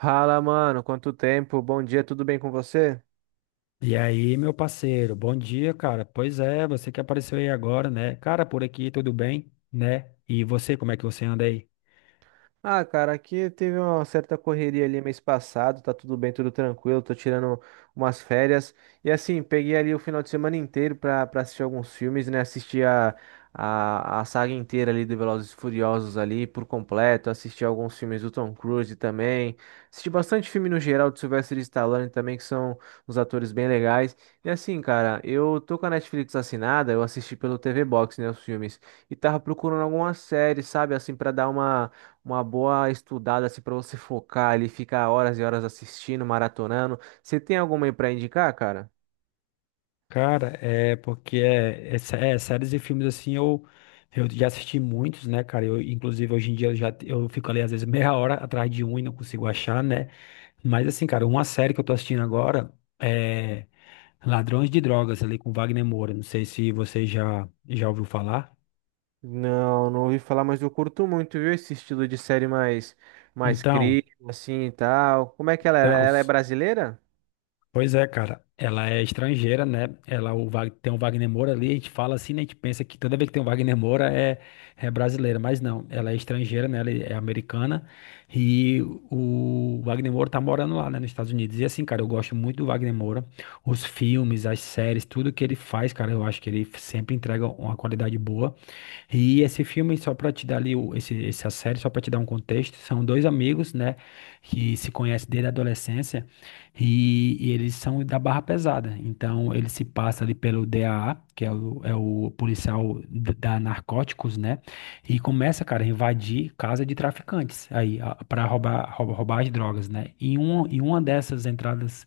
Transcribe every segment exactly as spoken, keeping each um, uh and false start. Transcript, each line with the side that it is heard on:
right: Fala, mano, quanto tempo? Bom dia, tudo bem com você?
left: E aí, meu parceiro, bom dia, cara. Pois é, você que apareceu aí agora, né? Cara, por aqui tudo bem, né? E você, como é que você anda aí?
right: Ah, cara, aqui teve uma certa correria ali mês passado, tá tudo bem, tudo tranquilo, tô tirando umas férias. E assim, peguei ali o final de semana inteiro pra, pra assistir alguns filmes, né? Assisti a, a, a saga inteira ali do Velozes e Furiosos ali por completo, assisti alguns filmes do Tom Cruise também. Assisti bastante filme no geral do Sylvester Stallone também, que são uns atores bem legais. E assim, cara, eu tô com a Netflix assinada, eu assisti pelo T V Box, né, os filmes. E tava procurando alguma série, sabe, assim, pra dar uma uma boa estudada assim para você focar ali, ficar horas e horas assistindo, maratonando. Você tem alguma aí para indicar, cara?
left: Cara, é porque é, é sé- é, séries e filmes assim, eu, eu já assisti muitos, né, cara? Eu, inclusive, hoje em dia eu já eu fico ali às vezes meia hora atrás de um e não consigo achar, né? Mas assim, cara, uma série que eu tô assistindo agora é Ladrões de Drogas, ali com Wagner Moura. Não sei se você já, já ouviu falar.
right: Não, não ouvi falar, mas eu curto muito, viu, esse estilo de série mais mais
left: Então,
right: crítico assim e tal. Como é que ela é? Ela
left: então.
right: ela é brasileira?
left: Pois é, cara. Ela é estrangeira, né? Ela o Wag- tem um Wagner Moura ali. A gente fala assim, né? A gente pensa que toda vez que tem um Wagner Moura é, é brasileira, mas não. Ela é estrangeira, né? Ela é americana. E o Wagner Moura tá morando lá, né? Nos Estados Unidos. E assim, cara, eu gosto muito do Wagner Moura. Os filmes, as séries, tudo que ele faz, cara, eu acho que ele sempre entrega uma qualidade boa. E esse filme, só para te dar ali, o- esse, essa série, só para te dar um contexto, são dois amigos, né, que se conhecem desde a adolescência e, e eles são da barra pesada. Então, ele se passa ali pelo D A A, que é o, é o policial d- da Narcóticos, né, e começa, cara, a invadir casa de traficantes aí para roubar, roubar, roubar as drogas, né. E um, em uma dessas entradas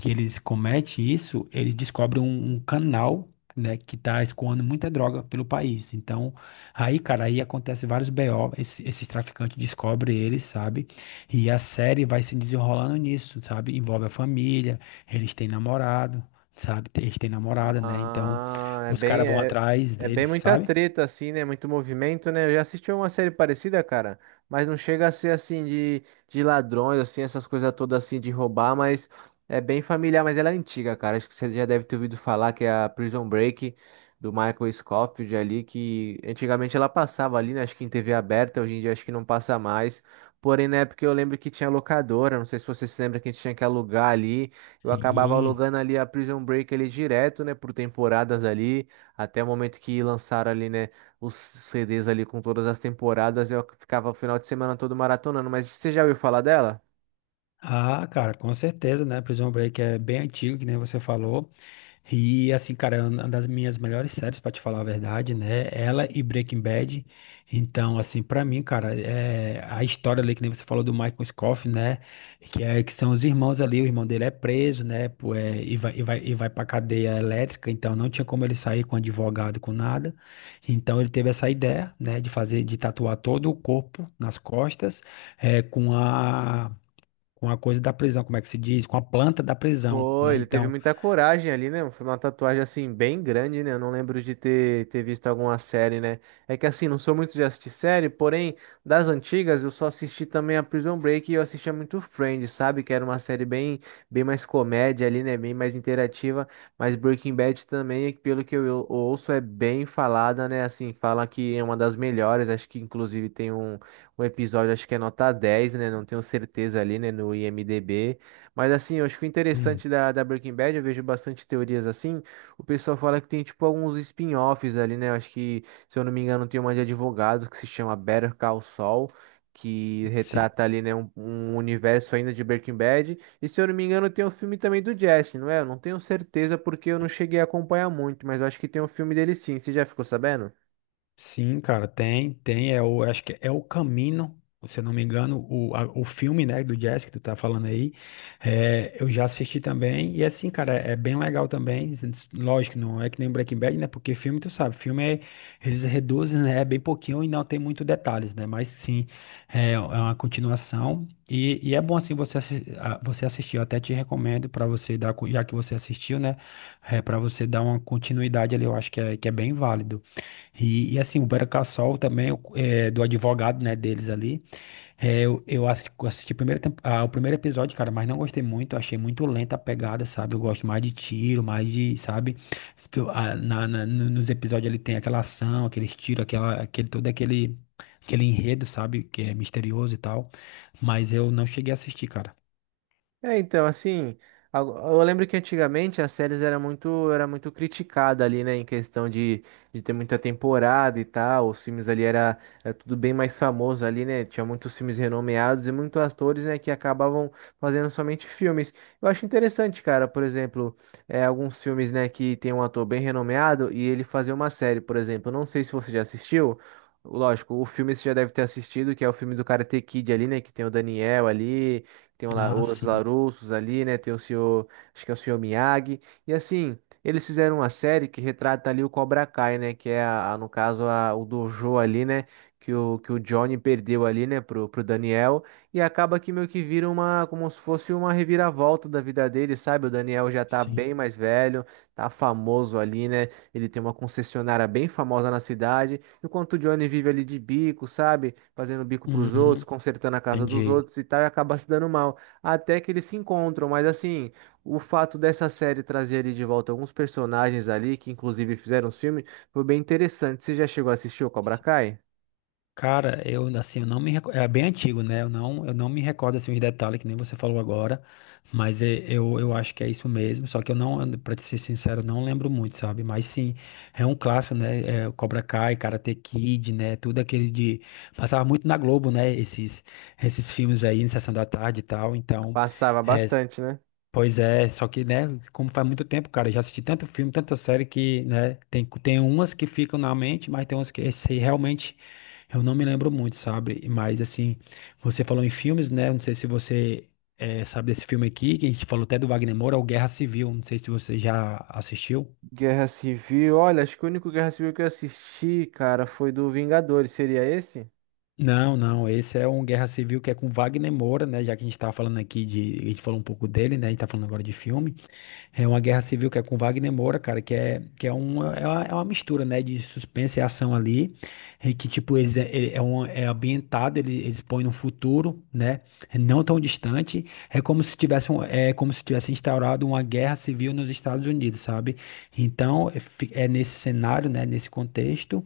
left: que eles cometem isso, eles descobrem um, um canal, né, que tá escoando muita droga pelo país. Então, aí, cara, aí acontece vários B O, esse- esses traficantes descobrem eles, sabe? E a série vai se desenrolando nisso, sabe? Envolve a família, eles têm namorado, sabe? Eles têm namorada, né? Então,
right: Ah, é
left: os caras
right: bem,
left: vão
right: é,
left: atrás
right: é bem
left: deles,
right: muita
left: sabe?
right: treta, assim, né? Muito movimento, né? Eu já assisti uma série parecida, cara, mas não chega a ser assim de, de ladrões, assim, essas coisas todas assim de roubar, mas é bem familiar, mas ela é antiga, cara. Acho que você já deve ter ouvido falar que é a Prison Break do Michael Scofield ali, que antigamente ela passava ali, né? Acho que em T V aberta, hoje em dia acho que não passa mais. Porém, na época eu lembro que tinha locadora, não sei se você se lembra que a gente tinha que alugar ali. Eu acabava
left: Sim.
right: alugando ali a Prison Break ali direto, né, por temporadas ali, até o momento que lançaram ali, né, os C Ds ali com todas as temporadas, eu ficava o final de semana todo maratonando, mas você já ouviu falar dela?
left: Ah, cara, com certeza, né? Prison Break é bem antigo, que nem você falou. E assim, cara, é uma das minhas melhores séries, pra te falar a verdade, né? Ela e Breaking Bad. Então, assim, pra mim, cara, é a história ali que nem você falou do Michael Scofield, né? Que é que são os irmãos ali, o irmão dele é preso, né? Pô, é, e vai e vai e vai para cadeia elétrica, então não tinha como ele sair com advogado, com nada. Então ele teve essa ideia, né, de fazer de tatuar todo o corpo nas costas, é, com a com a coisa da prisão, como é que se diz? Com a planta da prisão,
right: Foi,
left: né?
right: ele teve
left: Então,
right: muita coragem ali, né? Foi uma tatuagem assim bem grande, né? Eu não lembro de ter, ter visto alguma série, né? É que assim, não sou muito de assistir série, porém, das antigas eu só assisti também a Prison Break e eu assistia muito Friends, sabe? Que era uma série bem, bem mais comédia ali, né? Bem mais interativa. Mas Breaking Bad também, pelo que eu eu ouço, é bem falada, né? Assim, fala que é uma das melhores. Acho que inclusive tem um, um episódio, acho que é nota dez né? Não tenho certeza ali, né? No IMDb. Mas assim, eu acho que o
left: sim.
right: interessante da, da Breaking Bad, eu vejo bastante teorias assim. O pessoal fala que tem tipo alguns spin-offs ali, né? Eu acho que, se eu não me engano, tem uma de advogado que se chama Better Call Saul, que
left: Sim.
right: retrata ali, né, um, um universo ainda de Breaking Bad. E se eu não me engano, tem um filme também do Jesse, não é? Eu não tenho certeza porque eu não cheguei a acompanhar muito, mas eu acho que tem um filme dele sim. Você já ficou sabendo?
left: Sim, cara, tem, tem, é o, acho que é o Camino, se eu não me engano, o, a- o filme, né, do Jazz que tu tá falando aí, é, eu já assisti também, e assim, cara, é, é bem legal também, lógico, não é que nem Breaking Bad, né, porque filme, tu sabe, filme é, eles reduzem, né, é bem pouquinho e não tem muito detalhes, né, mas sim, é, é uma continuação, e, e é bom, assim, você, assi- a- você assistir, eu até te recomendo pra você dar, co- já que você assistiu, né, é, para você dar uma continuidade ali, eu acho que é, que é bem válido. E, e, assim, o Better Call Saul também, é o- é, do advogado, né, deles ali, é, eu, eu assi- assisti, primeiro tempo- ah, o primeiro episódio, cara, mas não gostei muito, achei muito lenta a pegada, sabe? Eu gosto mais de tiro, mais de, sabe? Que eu- ah, na, na- no- nos episódios ele tem aquela ação, aqueles tiros, aquela, aquele, todo aquele, aquele enredo, sabe? Que é misterioso e tal, mas eu não cheguei a assistir, cara.
right: É, então, assim, ago- eu lembro que antigamente as séries era muito, era muito criticada ali, né, em questão de, de ter muita temporada e tal, os filmes ali era, era tudo bem mais famoso ali, né, tinha muitos filmes renomeados e muitos atores, né, que acabavam fazendo somente filmes. Eu acho interessante, cara, por exemplo, é, alguns filmes, né, que tem um ator bem renomeado e ele fazer uma série, por exemplo, não sei se você já assistiu. Lógico, o filme você já deve ter assistido, que é o filme do Karate Kid ali, né? Que tem o Daniel ali. Tem o La-
left: Ah,
right: os
left: sim,
right: Larusos ali, né? Tem o senhor, acho que é o senhor Miyagi. E assim, eles fizeram uma série que retrata ali o Cobra Kai, né? Que é, a, a- no caso, a, o dojo ali, né? Que o, que o Johnny perdeu ali, né? Pro, pro Daniel. E acaba que meio que vira uma, como se fosse uma reviravolta da vida dele, sabe? O Daniel já tá
left: sim.
right: bem mais velho, tá famoso ali, né? Ele tem uma concessionária bem famosa na cidade. Enquanto o Johnny vive ali de bico, sabe? Fazendo bico pros outros,
left: Uhum,
right: consertando a casa dos
left: entendi.
right: outros e tal, e acaba se dando mal. Até que eles se encontram, mas assim, o fato dessa série trazer ali de volta alguns personagens ali, que inclusive fizeram os filmes, foi bem interessante. Você já chegou a assistir o Cobra Kai?
left: Cara, eu assim, eu não me recordo, é bem antigo, né? Eu não, eu não me recordo assim os detalhes que nem você falou agora, mas é- eu, eu acho que é isso mesmo, só que eu não, pra te ser sincero, eu não lembro muito, sabe? Mas sim, é um clássico, né? É, Cobra Kai, Karate Kid, né? Tudo aquele de passava muito na Globo, né? Esses esses filmes aí, na Sessão da Tarde e tal. Então,
right: Passava
left: é,
right: bastante, né?
left: pois é, só que, né, como faz muito tempo, cara, eu já assisti tanto filme, tanta série que, né, tem, tem umas que ficam na mente, mas tem umas que esse, realmente eu não me lembro muito, sabe? Mas, assim, você falou em filmes, né, não sei se você eh, sabe desse filme aqui, que a gente falou até do Wagner Moura, é o Guerra Civil, não sei se você já assistiu.
right: Guerra Civil, olha, acho que o único Guerra Civil que eu assisti, cara, foi do Vingadores. Seria esse?
left: Não, não, esse é um Guerra Civil que é com Wagner Moura, né, já que a gente tá falando aqui de, a gente falou um pouco dele, né, a gente tá falando agora de filme. É uma guerra civil que é com Wagner Moura, cara, que é, que é, uma, é uma, é uma mistura, né, de suspense e ação ali, e que, tipo, eles é, ele- é, um, é ambientado, ele, eles põem no futuro, né, não tão distante, é como se tivesse, um- é como se tivesse instaurado uma guerra civil nos Estados Unidos, sabe? Então, é, fi- é nesse cenário, né, nesse contexto,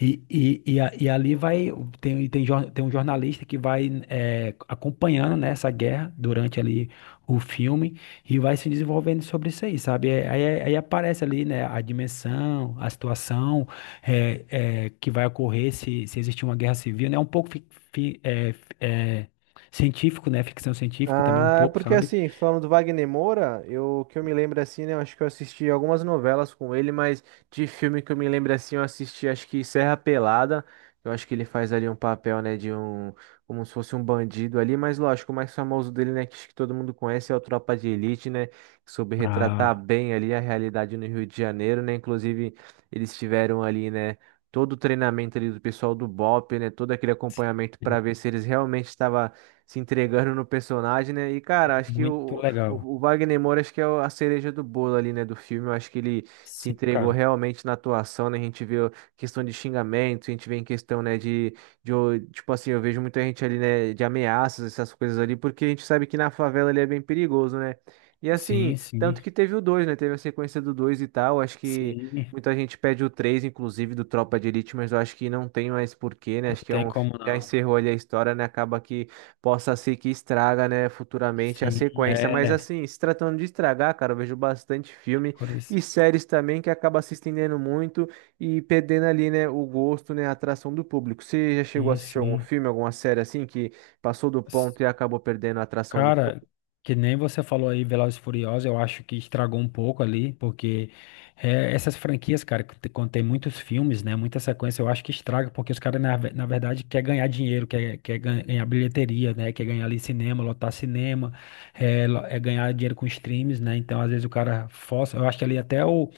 left: e, e, e, a- e ali vai, tem, tem, jor- tem um jornalista que vai é, acompanhando, né, essa guerra durante ali o filme, e vai se desenvolvendo sobre isso aí, sabe? É, Aí, aí aparece ali, né, a dimensão, a situação é, é, que vai ocorrer se, se existir uma guerra civil, né? É um pouco fi- fi- é, fi- é, científico, né? Ficção científica também um
right: Ah, é
left: pouco,
right: porque
left: sabe?
right: assim, falando do Wagner Moura, eu que eu me lembro assim, né? Eu acho que eu assisti algumas novelas com ele, mas de filme que eu me lembro assim, eu assisti acho que Serra Pelada. Eu acho que ele faz ali um papel, né, de um, como se fosse um bandido ali, mas lógico, o mais famoso dele, né, que acho que todo mundo conhece é o Tropa de Elite, né, que soube retratar
left: Ah,
right: bem ali a realidade no Rio de Janeiro, né? Inclusive, eles tiveram ali, né, todo o treinamento ali do pessoal do BOPE, né, todo aquele acompanhamento para ver se eles realmente estavam se entregando no personagem, né? E,
left: é
right: cara, acho que
left: muito
right: o,
left: legal.
right: o, o Wagner Moura, acho que é o- a cereja do bolo ali, né, do filme. Eu acho que ele se
left: Sim,
right: entregou
left: cara.
right: realmente na atuação, né? A gente vê questão de xingamento, a gente vê em questão, né, de, de, o- tipo assim, eu vejo muita gente ali, né, de ameaças, essas coisas ali, porque a gente sabe que na favela ali é bem perigoso, né? E assim,
left: Sim, sim,
right: tanto que teve o dois, né? Teve a sequência do dois e tal. Acho que
left: sim.
right: muita gente pede o três, inclusive, do Tropa de Elite, mas eu acho que não tem mais porquê, né?
left: Não
right: Acho que é
left: tem
right: um.
left: como
right: Já
left: não.
right: encerrou ali a história, né? Acaba que possa ser que estraga, né, futuramente a
left: Sim,
right: sequência. Mas
left: é.
right: assim, se tratando de estragar, cara, eu vejo bastante filme
left: Por isso.
right: e séries também que acaba se estendendo muito e perdendo ali, né, o gosto, né, a atração do público. Você já chegou a
left: Sim,
right: assistir algum
left: sim.
right: filme, alguma série assim que passou do ponto e acabou perdendo a atração do
left: Cara,
right: público?
left: que nem você falou aí, Velozes e Furiosos, eu acho que estragou um pouco ali, porque é, essas franquias, cara, que te- quando tem muitos filmes, né, muita sequência, eu acho que estraga, porque os caras, na, ve- na verdade, quer ganhar dinheiro, quer, quer gan- ganhar bilheteria, né, quer ganhar ali cinema, lotar cinema, é, lo- é ganhar dinheiro com streams, né, então às vezes o cara força, eu acho que ali até o,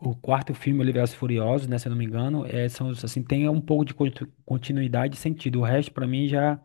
left: o quarto filme, Velozes e Furiosos, né, se eu não me engano, é, são, os, assim, tem um pouco de conti- continuidade e sentido. O resto, para mim, já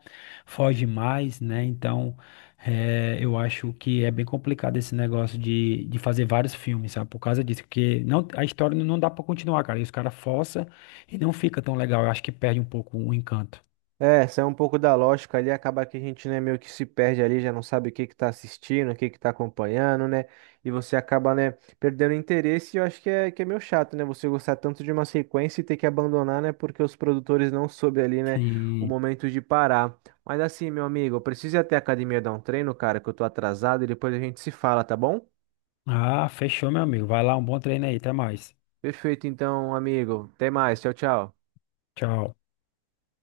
left: foge mais, né? Então, é, eu acho que é bem complicado esse negócio de, de fazer vários filmes, sabe? Por causa disso, porque não, a história não dá para continuar, cara. E os caras forçam e não fica tão legal. Eu acho que perde um pouco o encanto.
right: É, sai um pouco da lógica ali, acaba que a gente, né, meio que se perde ali, já não sabe o que que tá assistindo, o que que tá acompanhando, né? E você acaba, né, perdendo interesse e eu acho que é, que é meio chato, né? Você gostar tanto de uma sequência e ter que abandonar, né? Porque os produtores não soube ali, né, o
left: Sim.
right: momento de parar. Mas assim, meu amigo, eu preciso ir até a academia dar um treino, cara, que eu tô atrasado e depois a gente se fala, tá bom?
left: Ah, fechou, meu amigo. Vai lá, um bom treino aí. Até mais.
right: Perfeito, então, amigo. Até mais. Tchau, tchau.
left: Tchau.